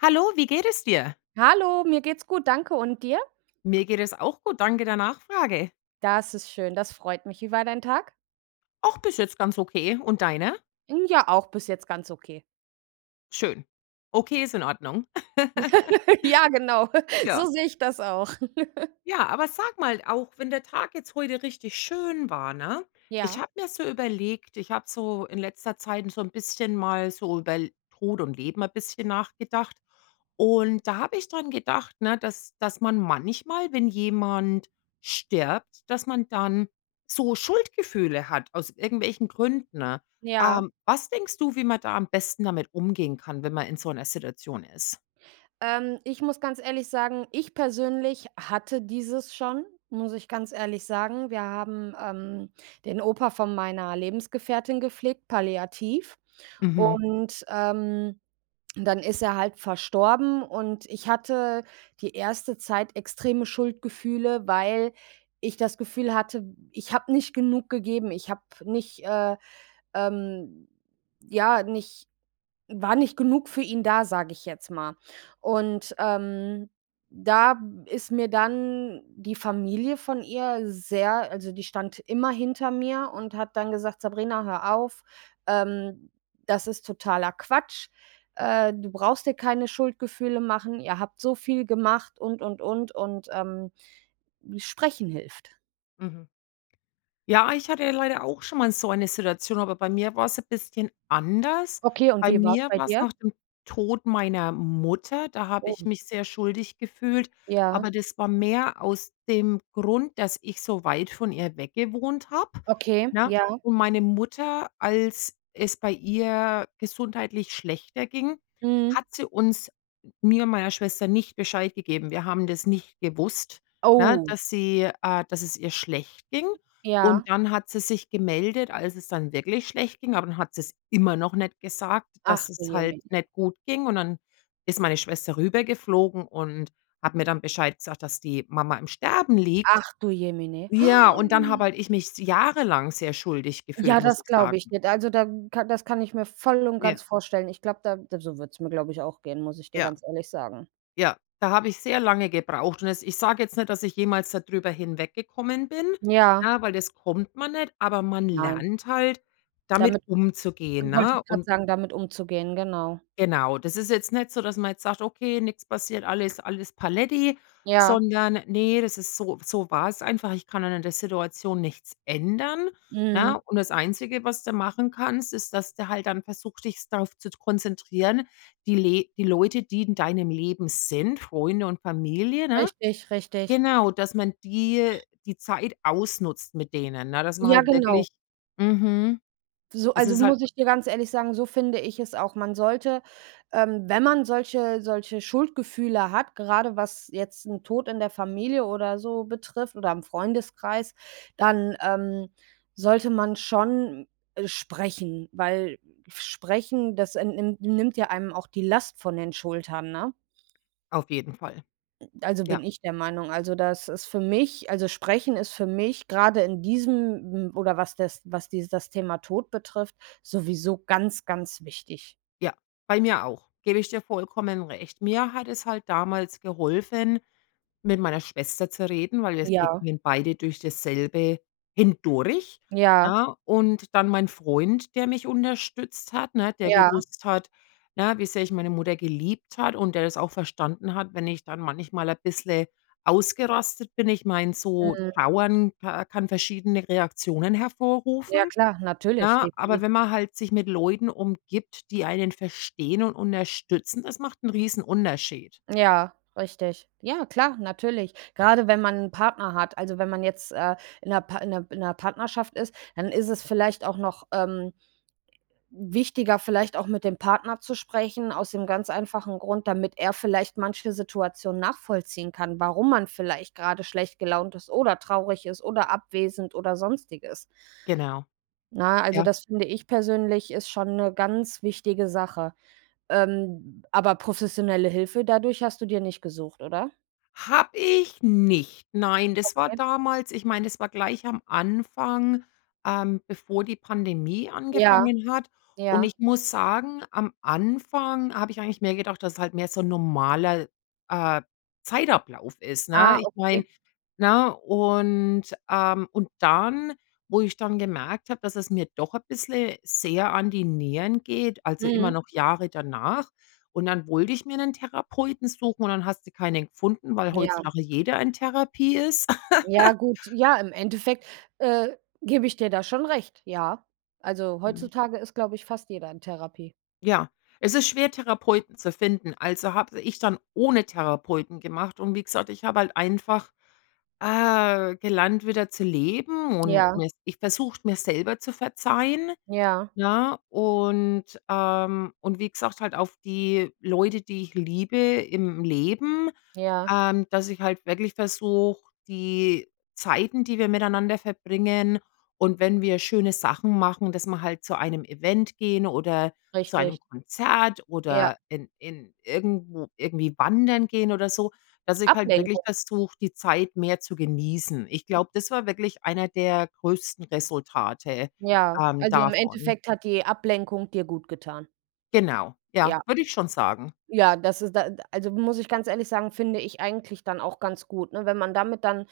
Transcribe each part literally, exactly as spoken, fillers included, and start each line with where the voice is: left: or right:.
left: Hallo, wie geht es dir?
right: Hallo, mir geht's gut, danke. Und dir?
left: Mir geht es auch gut. Danke der Nachfrage.
right: Das ist schön, das freut mich. Wie war dein Tag?
left: Ach, bist jetzt ganz okay. Und deiner?
right: Hm, ja, auch bis jetzt ganz okay.
left: Schön. Okay, ist in Ordnung.
right: Ja, genau,
left: Ja.
right: so sehe ich das auch.
left: Ja, aber sag mal, auch wenn der Tag jetzt heute richtig schön war, ne? Ich
right: Ja.
left: habe mir so überlegt, ich habe so in letzter Zeit so 'n bisschen mal so über L Tod und Leben mal bisschen nachgedacht. Und da habe ich daran gedacht, ne, dass dass man manchmal, wenn jemand stirbt, dass man dann so Schuldgefühle hat aus irgendwelchen Gründen.
right: Ja.
left: Ähm, was denkst du, wie man da am besten damit umgehen kann, wenn man in so 'ner Situation ist?
right: Ähm, ich muss ganz ehrlich sagen, ich persönlich hatte dieses schon, muss ich ganz ehrlich sagen. Wir haben, ähm, den Opa von meiner Lebensgefährtin gepflegt, palliativ
left: Mhm.
right: und, ähm, dann ist er halt verstorben. Und ich hatte die erste Zeit extreme Schuldgefühle, weil ich das Gefühl hatte, ich habe nicht genug gegeben. Ich habe nicht, äh, ähm, ja, nicht war nicht genug für ihn da, sage ich jetzt mal. Und, ähm, da ist mir dann die Familie von ihr sehr also, die stand immer hinter mir und hat dann gesagt: „Sabrina, hör auf, ähm, das ist totaler Quatsch. Äh, du brauchst dir keine Schuldgefühle machen. Ihr habt so viel gemacht und, und, und, und, ähm, hm, Sprechen hilft.“
left: Mhm. Ja, ich hatte leider auch schon mal so eine Situation, aber bei mir war es ein bisschen anders.
right: Okay, und
left: Bei
right: wie war es
left: mir
right: bei
left: war's
right: dir?
left: nach dem Tod meiner Mutter, da habe
right: Oh.
left: ich mich sehr schuldig gefühlt,
right: Ja.
left: aber das war mehr aus dem Grund, dass ich so weit von ihr weg gewohnt habe,
right: Okay,
left: ne?
right: ja.
left: Und meine Mutter, als es bei ihr gesundheitlich schlechter ging,
right: Mhm.
left: hat sie uns mir und meiner Schwester nicht Bescheid gegeben. Wir haben das nicht gewusst, ne,
right: Oh.
left: dass sie äh, dass es ihr schlecht ging.
right: Ja.
left: Und dann hat sie sich gemeldet, als es dann wirklich schlecht ging, aber dann hat sie es immer noch nicht gesagt,
right: Ach
left: dass
right: du
left: es halt
right: Jemine!
left: nicht gut ging und dann ist meine Schwester rüber geflogen und hat mir dann Bescheid gesagt, dass die Mama im Sterben liegt.
right: Ach du Jemine!
left: Ja, und dann habe halt ich mich s jahrelang sehr schuldig gefühlt,
right: Ja,
left: muss
right: das
left: ich
right: glaube ich
left: sagen.
right: dir. Da also da das kann ich mir voll und ganz
left: Ja.
right: vorstellen. Ich glaube da so würde es mir glaube ich auch gehen, muss ich dir
left: Ja.
right: ganz ehrlich sagen.
left: Ja, da habe ich sehr lange gebraucht und jetzt ich sage jetzt nicht, dass ich jemals da drüber hinweggekommen bin,
right: Ja.
left: ne, weil das kommt man nicht, aber man
right: Nein.
left: lernt halt, damit
right: Damit
left: umzugehen,
right: und wollte
left: ne?
right: ich grad
left: Und
right: sagen, damit umzugehen, genau.
left: genau, das ist jetzt nicht so, dass man jetzt sagt, okay, nix passiert, alles alles Paletti,
right: Ja.
left: sondern ne, das ist so so war es einfach, ich kann dann an der Situation nichts ändern,
right: Mhm.
left: ne? Und das einzige, was du machen kannst, ist, dass du halt dann versuchst, dich darauf zu konzentrieren, die le die Leute, die in deinem Leben sind, Freunde und Familie, ne?
right: Richtig, richtig.
left: Genau, dass man die äh, die Zeit ausnutzt mit denen, ne, dass man
right: Ja,
left: halt
right: genau.
left: wirklich mhm.
right: So,
left: Das
right: also
left: ist halt
right: muss ich dir ganz ehrlich sagen, so finde ich es auch, man sollte, ähm, wenn man solche solche Schuldgefühle hat, grade was jetzt 'n Tod in der Familie oder so betrifft oder im Freundeskreis, dann, ähm, sollte man schon, äh, sprechen, weil f sprechen, das, ähm, nimm nimmt ja einem auch die Last von den Schultern, ne?
left: Auf jeden Fall.
right: Also,
left: Ja.
right: bin ich der Meinung. Also das ist für mich, also sprechen ist für mich grade in diesem m oder was das was die das Thema Tod betrifft, sowieso ganz, ganz wichtig.
left: Ja, bei mir auch. Gebe ich dir vollkommen recht. Mir hat es halt damals geholfen, mit meiner Schwester zu reden, weil wir
right: Ja.
left: gingen beide durch dasselbe hindurch,
right: Ja.
left: ne, und dann mein Freund, der mich unterstützt hat, ne? Der
right: Ja.
left: gewusst hat, ja, wie sehr ich meine Mutter geliebt habe und der das auch verstanden hat, wenn ich dann manchmal ein bisschen ausgerastet bin. Ich meine, so
right: Mhm.
left: trauern ka kann verschiedene Reaktionen
right: Ja
left: hervorrufen,
right: klar, natürlich
left: ne?
right: die
left: Aber
right: die
left: wenn man halt sich mit Leuten umgibt, die einen verstehen und unterstützen, das macht 'n Riesenunterschied.
right: Ja, richtig. Ja, klar, natürlich. Gerade wenn man 'n Partner hat, also wenn man jetzt, äh, in 'ner Pa in 'ner in 'ner Partnerschaft ist, dann ist es vielleicht auch noch, ähm, wichtiger, vielleicht auch mit dem Partner zu sprechen, aus dem ganz einfachen Grund, damit er vielleicht manche Situation nachvollziehen kann, warum man vielleicht gerade schlecht gelaunt ist oder traurig ist oder abwesend oder sonstiges.
left: Genau.
right: Ne, also
left: Ja.
right: das finde ich persönlich ist schon 'ne ganz wichtige Sache. Ähm, aber professionelle Hilfe dadurch hast du dir nicht gesucht, oder?
left: Habe ich nicht. Nein, das war
right: Okay.
left: damals ich meine, das war gleich am Anfang, ähm, bevor die Pandemie
right: Ja,
left: angefangen hat. Und
right: ja.
left: ich muss sagen, am Anfang habe ich eigentlich mehr gedacht, dass es halt mehr so 'n normaler, äh, Zeitablauf ist,
right: Ah,
left: ne? Ich meine,
right: ok.
left: ne? Und, ähm und dann, wo ich dann gemerkt habe, dass es mir doch ein bisschen sehr an die Nieren geht, also, immer
right: Mhm.
left: noch Jahre danach. Und dann wollte ich mir 'nen Therapeuten suchen und dann hast du keinen gefunden, weil
right: Ja.
left: heutzutage jeder in Therapie ist.
right: Ja, gut ja, im Endeffekt, äh, gebe ich dir da schon recht, ja. Also,
left: Ja.
right: heutzutage ist, glaube ich, fast jeder in Therapie.
left: Ja, es ist schwer, Therapeuten zu finden. Also, habe ich dann ohne Therapeuten gemacht und wie gesagt, ich habe halt einfach, äh, gelernt wieder zu leben und
right: Ja.
left: mich versucht, mir selber zu verzeihen,
right: Ja.
left: ja, und, ähm und wie gesagt, halt auf die Leute, die ich liebe im Leben,
right: Ja.
left: ähm, dass ich halt wirklich versuche, die Zeiten, die wir miteinander verbringen und wenn wir schöne Sachen machen, dass wir halt zu einem Event gehen oder zu
right: Richtig.
left: einem Konzert
right: Ja.
left: oder in in irgendwo irgendwie wandern gehen oder so, dass ich halt wirklich
right: Ablenkung.
left: versuche, die Zeit mehr zu genießen. Ich glaube, das war wirklich einer der größten Resultate,
right: Ja,
left: ähm,
right: also, im
left: davon.
right: Endeffekt hat die Ablenkung dir gut getan.
left: Genau, ja,
right: Ja.
left: würde ich schon sagen.
right: Ja, das ist da äh, d also, muss ich ganz ehrlich sagen, finde ich eigentlich dann auch ganz gut, ne, wenn man damit dann,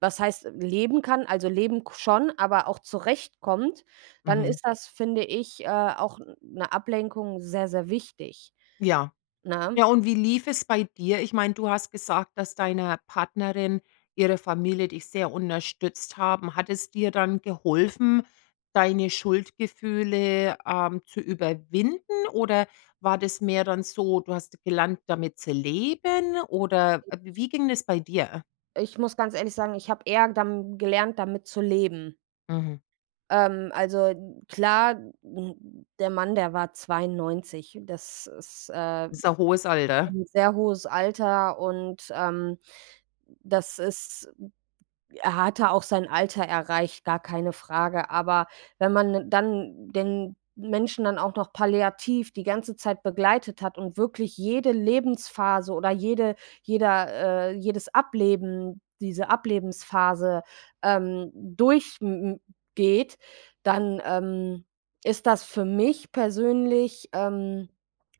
right: was heißt leben kann, also, leben k schon, aber auch zurechtkommt, dann
left: Mhm.
right: ist das, finde ich, äh, auch 'n 'ne Ablenkung sehr, sehr wichtig,
left: Ja.
right: ne?
left: Ja, und wie lief es bei dir? Ich meine, du hast gesagt, dass deiner Partnerin ihre Familie dich sehr unterstützt haben. Hat es dir dann geholfen, deine Schuldgefühle, ähm, zu überwinden, oder war das mehr dann so, du hast gelernt, damit zu leben oder, äh, w wie ging es bei dir?
right: Ich muss ganz ehrlich sagen, ich habe eher dam gelernt, damit zu leben.
left: Mhm.
right: Ähm, also, n klar, n der Mann, der war zweiundneunzig. Das ist, äh,
left: Ist ein hohes Alter.
right: 'n sehr hohes Alter und, ähm, das ist er hatte auch sein Alter erreicht, gar keine Frage. Aber wenn man 'nen dann den Menschen dann auch noch palliativ die ganze Zeit begleitet hat und wirklich jede Lebensphase oder jede jeder, äh jedes Ableben, diese Ablebensphase, ähm, durch m m geht, dann, ähm, ist das für mich persönlich, ähm,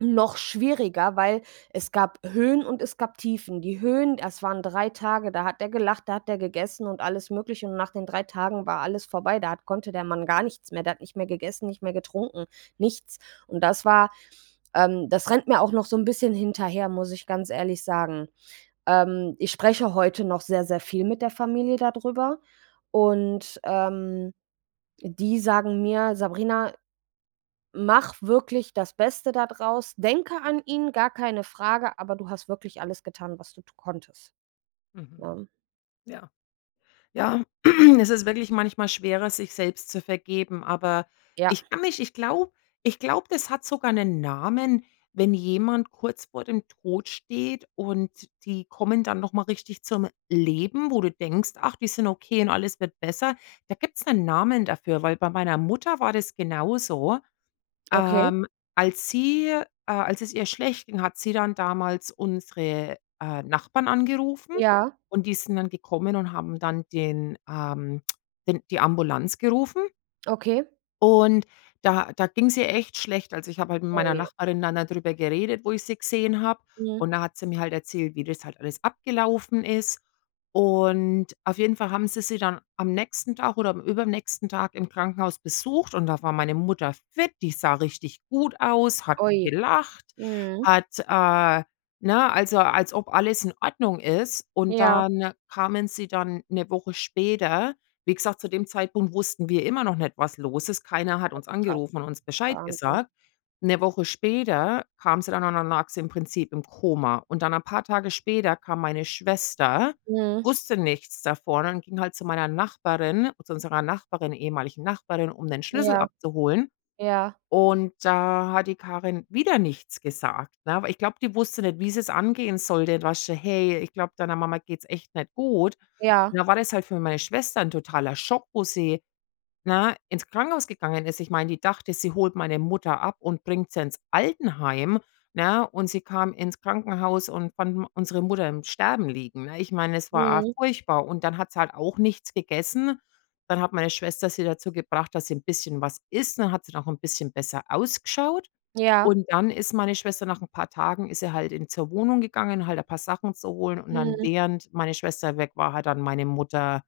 right: noch schwieriger, weil es gab Höhen und es gab Tiefen. Die Höhen, das waren drei Tage, da hat er gelacht, da hat er gegessen und alles Mögliche, und nach den drei Tagen war alles vorbei. Da hat konnte der Mann gar nichts mehr. Der hat nicht mehr gegessen, nicht mehr getrunken, nichts. Und das war, ähm das rennt mir auch noch so 'n bisschen hinterher, muss ich ganz ehrlich sagen. Ähm, ich spreche heute noch sehr, sehr viel mit der Familie da drüber und, ähm, die sagen mir: „Sabrina, mache wirklich das Beste da draus, denke an ihn, gar keine Frage, aber du hast wirklich alles getan, was du konntest.“
left: Mhm.
right: Ne?
left: Ja. Ja, es ist wirklich manchmal schwerer, sich selbst zu vergeben, aber
right: Ja.
left: ich kann mich ich glaube ich glaube, das hat sogar 'nen Namen, wenn jemand kurz vor dem Tod steht und die kommen dann nochmal richtig zum Leben, wo du denkst: „Ach, die sind okay und alles wird besser. Da gibt's 'nen Namen dafür, weil bei meiner Mutter war das genauso.
right: Okay.
left: Ähm, als sie, äh als es ihr schlecht ging, hat sie dann damals unsere, äh, Nachbarn angerufen
right: Ja.
left: und die sind dann gekommen und haben dann den ähm, den die Ambulanz gerufen.
right: Okay.
left: Und da da ging's ihr echt schlecht. Also, ich habe halt mit meiner
right: Oje.
left: Nachbarin dann darüber geredet, wo ich sie gesehen habe,
right: Mhm.
left: und da hat sie mir halt erzählt, wie das halt alles abgelaufen ist. Und auf jeden Fall haben sie sie dann am nächsten Tag oder am übernächsten Tag im Krankenhaus besucht und da war meine Mutter fit, die sah richtig gut aus, hat
right: Ui,
left: gelacht,
right: mhm.
left: hat, äh ne? Also, als ob alles in Ordnung ist. Und
right: Ja.
left: dann kamen sie dann 'ne Woche später. Wie gesagt, zu dem Zeitpunkt wussten wir immer noch nicht, was los ist. Keiner hat
right: Oh,
left: uns
right: krass,
left: angerufen und uns Bescheid
right: Wahnsinn.
left: gesagt. 'Ne Woche später kamen sie dann und dann lag sie im Prinzip im Koma. Und dann ein paar Tage später kam meine Schwester,
right: Mhm.
left: wusste nichts davon und ging halt zu meiner Nachbarin, zu unserer Nachbarin, ehemaligen Nachbarin, um den Schlüssel
right: Ja,
left: abzuholen.
right: ja.
left: Und da hat die Karin wieder nichts gesagt, ne? Ich glaube, die wusste nicht, wie sie es angehen sollte. [unintelligible] „Hey, ich glaube, deiner Mama geht's echt nicht gut.“ Und
right: Ja.
left: dann war das halt für meine Schwester 'n totaler Schock, wo sie, ne, ins Krankenhaus gegangen ist. Ich meine, die dachte, sie holt meine Mutter ab und bringt sie ins Altenheim, ne? Und sie kam ins Krankenhaus und fand m unsere Mutter im Sterben liegen, ne? Ich meine, es war a
right: Mhm.
left: furchtbar. Und dann hat sie halt auch nichts gegessen. Dann hat meine Schwester sie dazu gebracht, dass sie 'n bisschen was isst und dann hat sie auch 'n bisschen besser ausgeschaut.
right: Ja.
left: Und dann ist meine Schwester nach 'n paar Tagen ist sie halt in zur Wohnung gegangen, halt ein paar Sachen zu holen und dann
right: Mhm.
left: während meine Schwester weg war, hat dann meine Mutter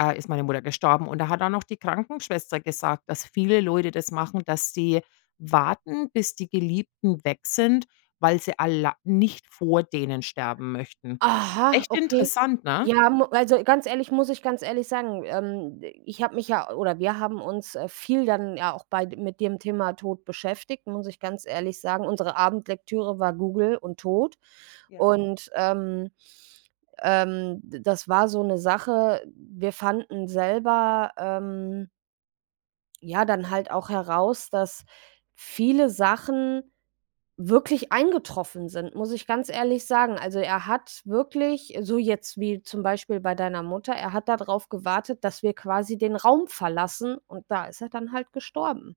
left: äh, ist meine Mutter gestorben. Und da hat dann auch die Krankenschwester gesagt, dass viele Leute das machen, dass sie warten, bis die Geliebten weg sind, weil sie alla nicht vor denen sterben möchten.
right: Aha,
left: Echt
right: okay.
left: interessant, ne?
right: Ja mu also, ganz ehrlich, muss ich ganz ehrlich sagen. Ähm, ich habe mich ja oder wir haben uns, äh, viel dann ja auch bei mit dem Thema Tod beschäftigt, muss ich ganz ehrlich sagen. Unsere Abendlektüre war Google und Tod
left: Ja.
right: und, ähm, ähm, d das war so 'ne Sache. Wir fanden selber, ähm Ja dann halt auch heraus, dass viele Sachen wirklich eingetroffen sind, muss ich ganz ehrlich sagen, also, er hat wirklich so jetzt wie zum Beispiel bei deiner Mutter, er hat da darauf gewartet, dass wir quasi den Raum verlassen. Und da ist er dann halt gestorben.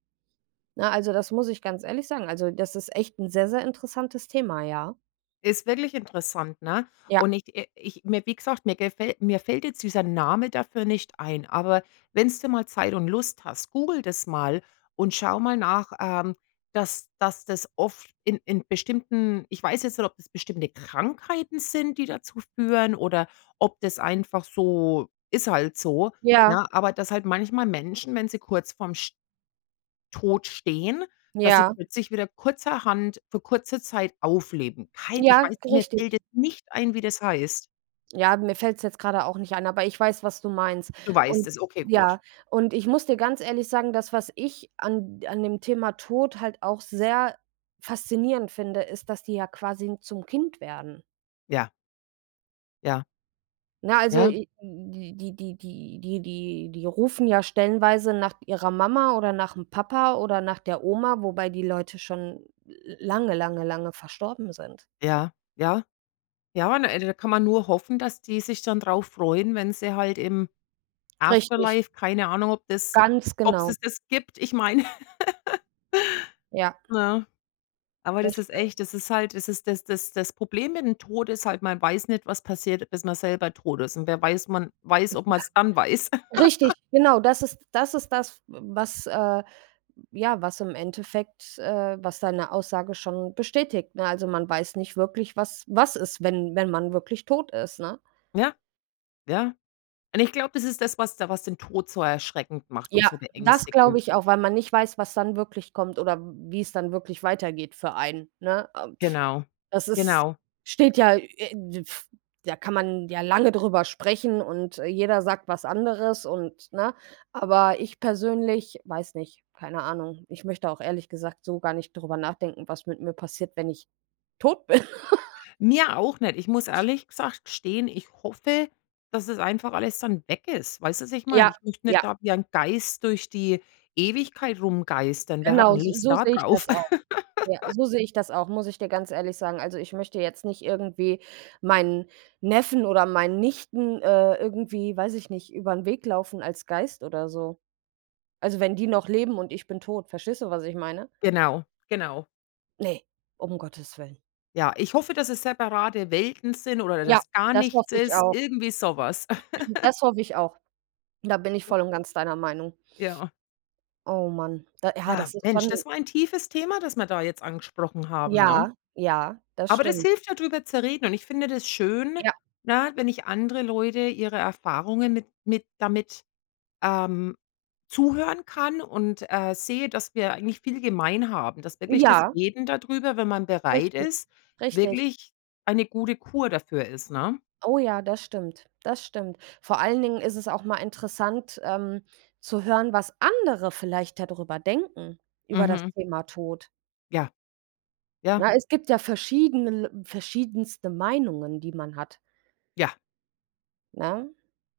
right: Ne, also, das muss ich ganz ehrlich sagen. Also, das ist echt 'n sehr, sehr interessantes Thema, ja.
left: Ist wirklich interessant, ne?
right: Ja.
left: Und ich i ich mir wie gesagt, mir gefäll mir fällt jetzt dieser Name dafür nicht ein, aber wenn's du mal Zeit und Lust hast, google das mal und schau mal nach, ähm, dass dass das oft in in bestimmten ich weiß jetzt nicht, ob das bestimmte Krankheiten sind, die dazu führen, oder ob das einfach so ist halt so,
right: Ja.
left: ne, aber dass halt manchmal Menschen, wenn sie kurz vorm sch Tod stehen, dass sie
right: Ja.
left: plötzlich wieder kurzerhand für kurze Zeit aufleben. Kein ich
right: Ja,
left: weiß mir
right: richtig.
left: fällt jetzt nicht ein, wie das heißt.
right: Ja, mir fällt's jetzt gerade auch nicht ein, aber ich weiß, was du meinst.
left: Du weißt
right: Und
left: es. Okay, gut.
right: ja, und ich muss dir ganz ehrlich sagen, dass was ich an d an dem Thema Tod halt auch sehr faszinierend finde, ist, dass die ja quasi zum Kind werden.
left: Ja. Ja.
right: Na, also,
left: Ja.
right: äh, die die die die die die rufen ja stellenweise nach ihrer Mama oder nach'm Papa oder nach der Oma, wobei die Leute schon lange, lange, lange verstorben sind.
left: Ja, ja. Ja, ne da kann man nur hoffen, dass die sich dann darauf freuen, wenn sie halt im
right: Richtig.
left: Afterlife, keine Ahnung, ob das
right: Ganz
left: ob
right: genau.
left: es das gibt. Ich meine,
right: Ja.
left: ne? Aber
right: Das
left: das ist
right: stimmt.
left: echt das ist halt das ist das das das Problem mit dem Tod ist halt, man weiß nicht, was passiert, bis man selber tot ist. Und wer weiß man weiß, ob man es dann weiß.
right: [unintelligible] Richtig, genau, das ist das ist das, w was, äh ja, was im Endeffekt, äh was deine Aussage schon bestätigt, ne? Also, man weiß nicht wirklich, was was ist, wenn wenn man wirklich tot ist, ne?
left: Ja. Ja. Und ich glaube, das ist das, was da was den Tod so erschreckend macht und
right: Ja,
left: so
right: das glaube
left: beängstigend.
right: ich auch, weil man nicht weiß, was dann wirklich kommt oder wie es dann wirklich weitergeht für einen, ne? Ah,
left: Genau.
right: das ist
left: Genau.
right: steht ja, äh, da kann man ja lange darüber sprechen und jeder sagt was anderes und ne? Aber ich persönlich, weiß nicht, keine Ahnung. Ich möchte auch ehrlich gesagt so gar nicht darüber nachdenken, was mit mir passiert, wenn ich tot bin.
left: Mir auch nicht. Ich muss ehrlich gesagt gestehen, ich hoffe, dass, das einfach alles dann weg ist. Weißt du, was ich meine?
right: Ja,
left: Ich möchte nicht
right: ja.
left: da wie ein Geist durch die Ewigkeit rumgeistern. Wer hat 'n
right: Genau, so
left: Lust
right: so
left: da
right: sehe ich
left: drauf?
right: das auch. Ja, so sehe ich das auch, muss ich dir ganz ehrlich sagen. Also, ich möchte jetzt nicht irgendwie meinen Neffen oder meinen Nichten, äh, irgendwie, weiß ich nicht, über den Weg laufen als Geist oder so. Also, wenn die noch leben und ich bin tot. Verstehst du, was ich meine?
left: Genau, genau.
right: Ne, um Gottes willen.
left: Ja, ich hoffe, dass es separate Welten sind oder
right: Ja,
left: dass gar
right: das
left: nichts
right: hoffe ich
left: ist,
right: auch.
left: irgendwie so was.
right: Das hoffe ich auch. Da bin ich
left: Ja.
right: voll und ganz deiner Meinung.
left: Ja.
right: Oh, Mann, da ha
left: Ja,
right: das ist
left: Mensch,
right: schon.
left: das war ein tiefes Thema, das wir da jetzt angesprochen haben, ne?
right: Ja, ja, das
left: Aber das
right: stimmt.
left: hilft ja da drüber zu reden und ich finde das schön,
right: Ja.
left: ne, wenn ich andere Leute ihre Erfahrungen mit mit damit, ähm, zuhören kann und, äh, sehe, dass wir eigentlich viel gemein haben. Dass wirklich das
right: Ja.
left: Reden darüber, wenn man bereit
right: Richtig,
left: ist,
right: richtig.
left: wirklich eine gute Kur dafür ist, ne?
right: Oh, ja, das stimmt, das stimmt. Vor allen Dingen ist es auch mal interessant, ähm, zu hören, was andere vielleicht da drüber denken, über das
left: Mhm.
right: Thema Tod.
left: Ja, ja.
right: Ja, es gibt ja verschiedene l verschiedenste Meinungen, die man hat.
left: Ja.
right: Ne,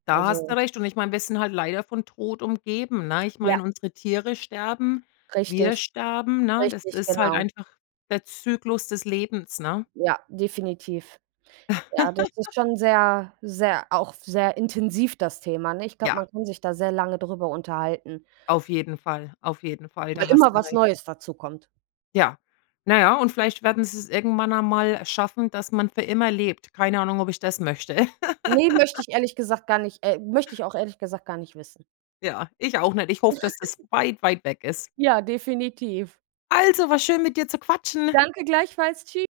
left: Da hast du
right: also
left: recht. Und ich meine, wir sind halt leider von Tod umgeben, ne? Ich
right: Ja.
left: meine, unsere Tiere sterben, wir
right: Richtig,
left: sterben, ne, das
right: richtig,
left: ist halt
right: genau.
left: einfach der Zyklus des Lebens, ne?
right: Ja, definitiv. Ja, das ist schon sehr sehr auch sehr intensiv das Thema, nicht? Ne, ich glaube,
left: Ja.
right: man kann sich da sehr lange drüber unterhalten.
left: Auf jeden Fall, auf jeden Fall.
right: Weil
left: Da hast
right: immer
left: du
right: was
left: recht.
right: Neues dazukommt.
left: Ja. Na ja, und vielleicht werden sie es irgendwann einmal schaffen, dass man für immer lebt. Keine Ahnung, ob ich das möchte.
right: Ne, möchte ich ehrlich gesagt gar nicht äh, möchte ich auch ehrlich gesagt gar nicht wissen.
left: Ja, ich auch nicht. Ich hoffe, dass das weit, weit weg ist.
right: Ja, definitiv.
left: Also, war schön mit dir zu quatschen.
right: Danke gleichfalls, tschü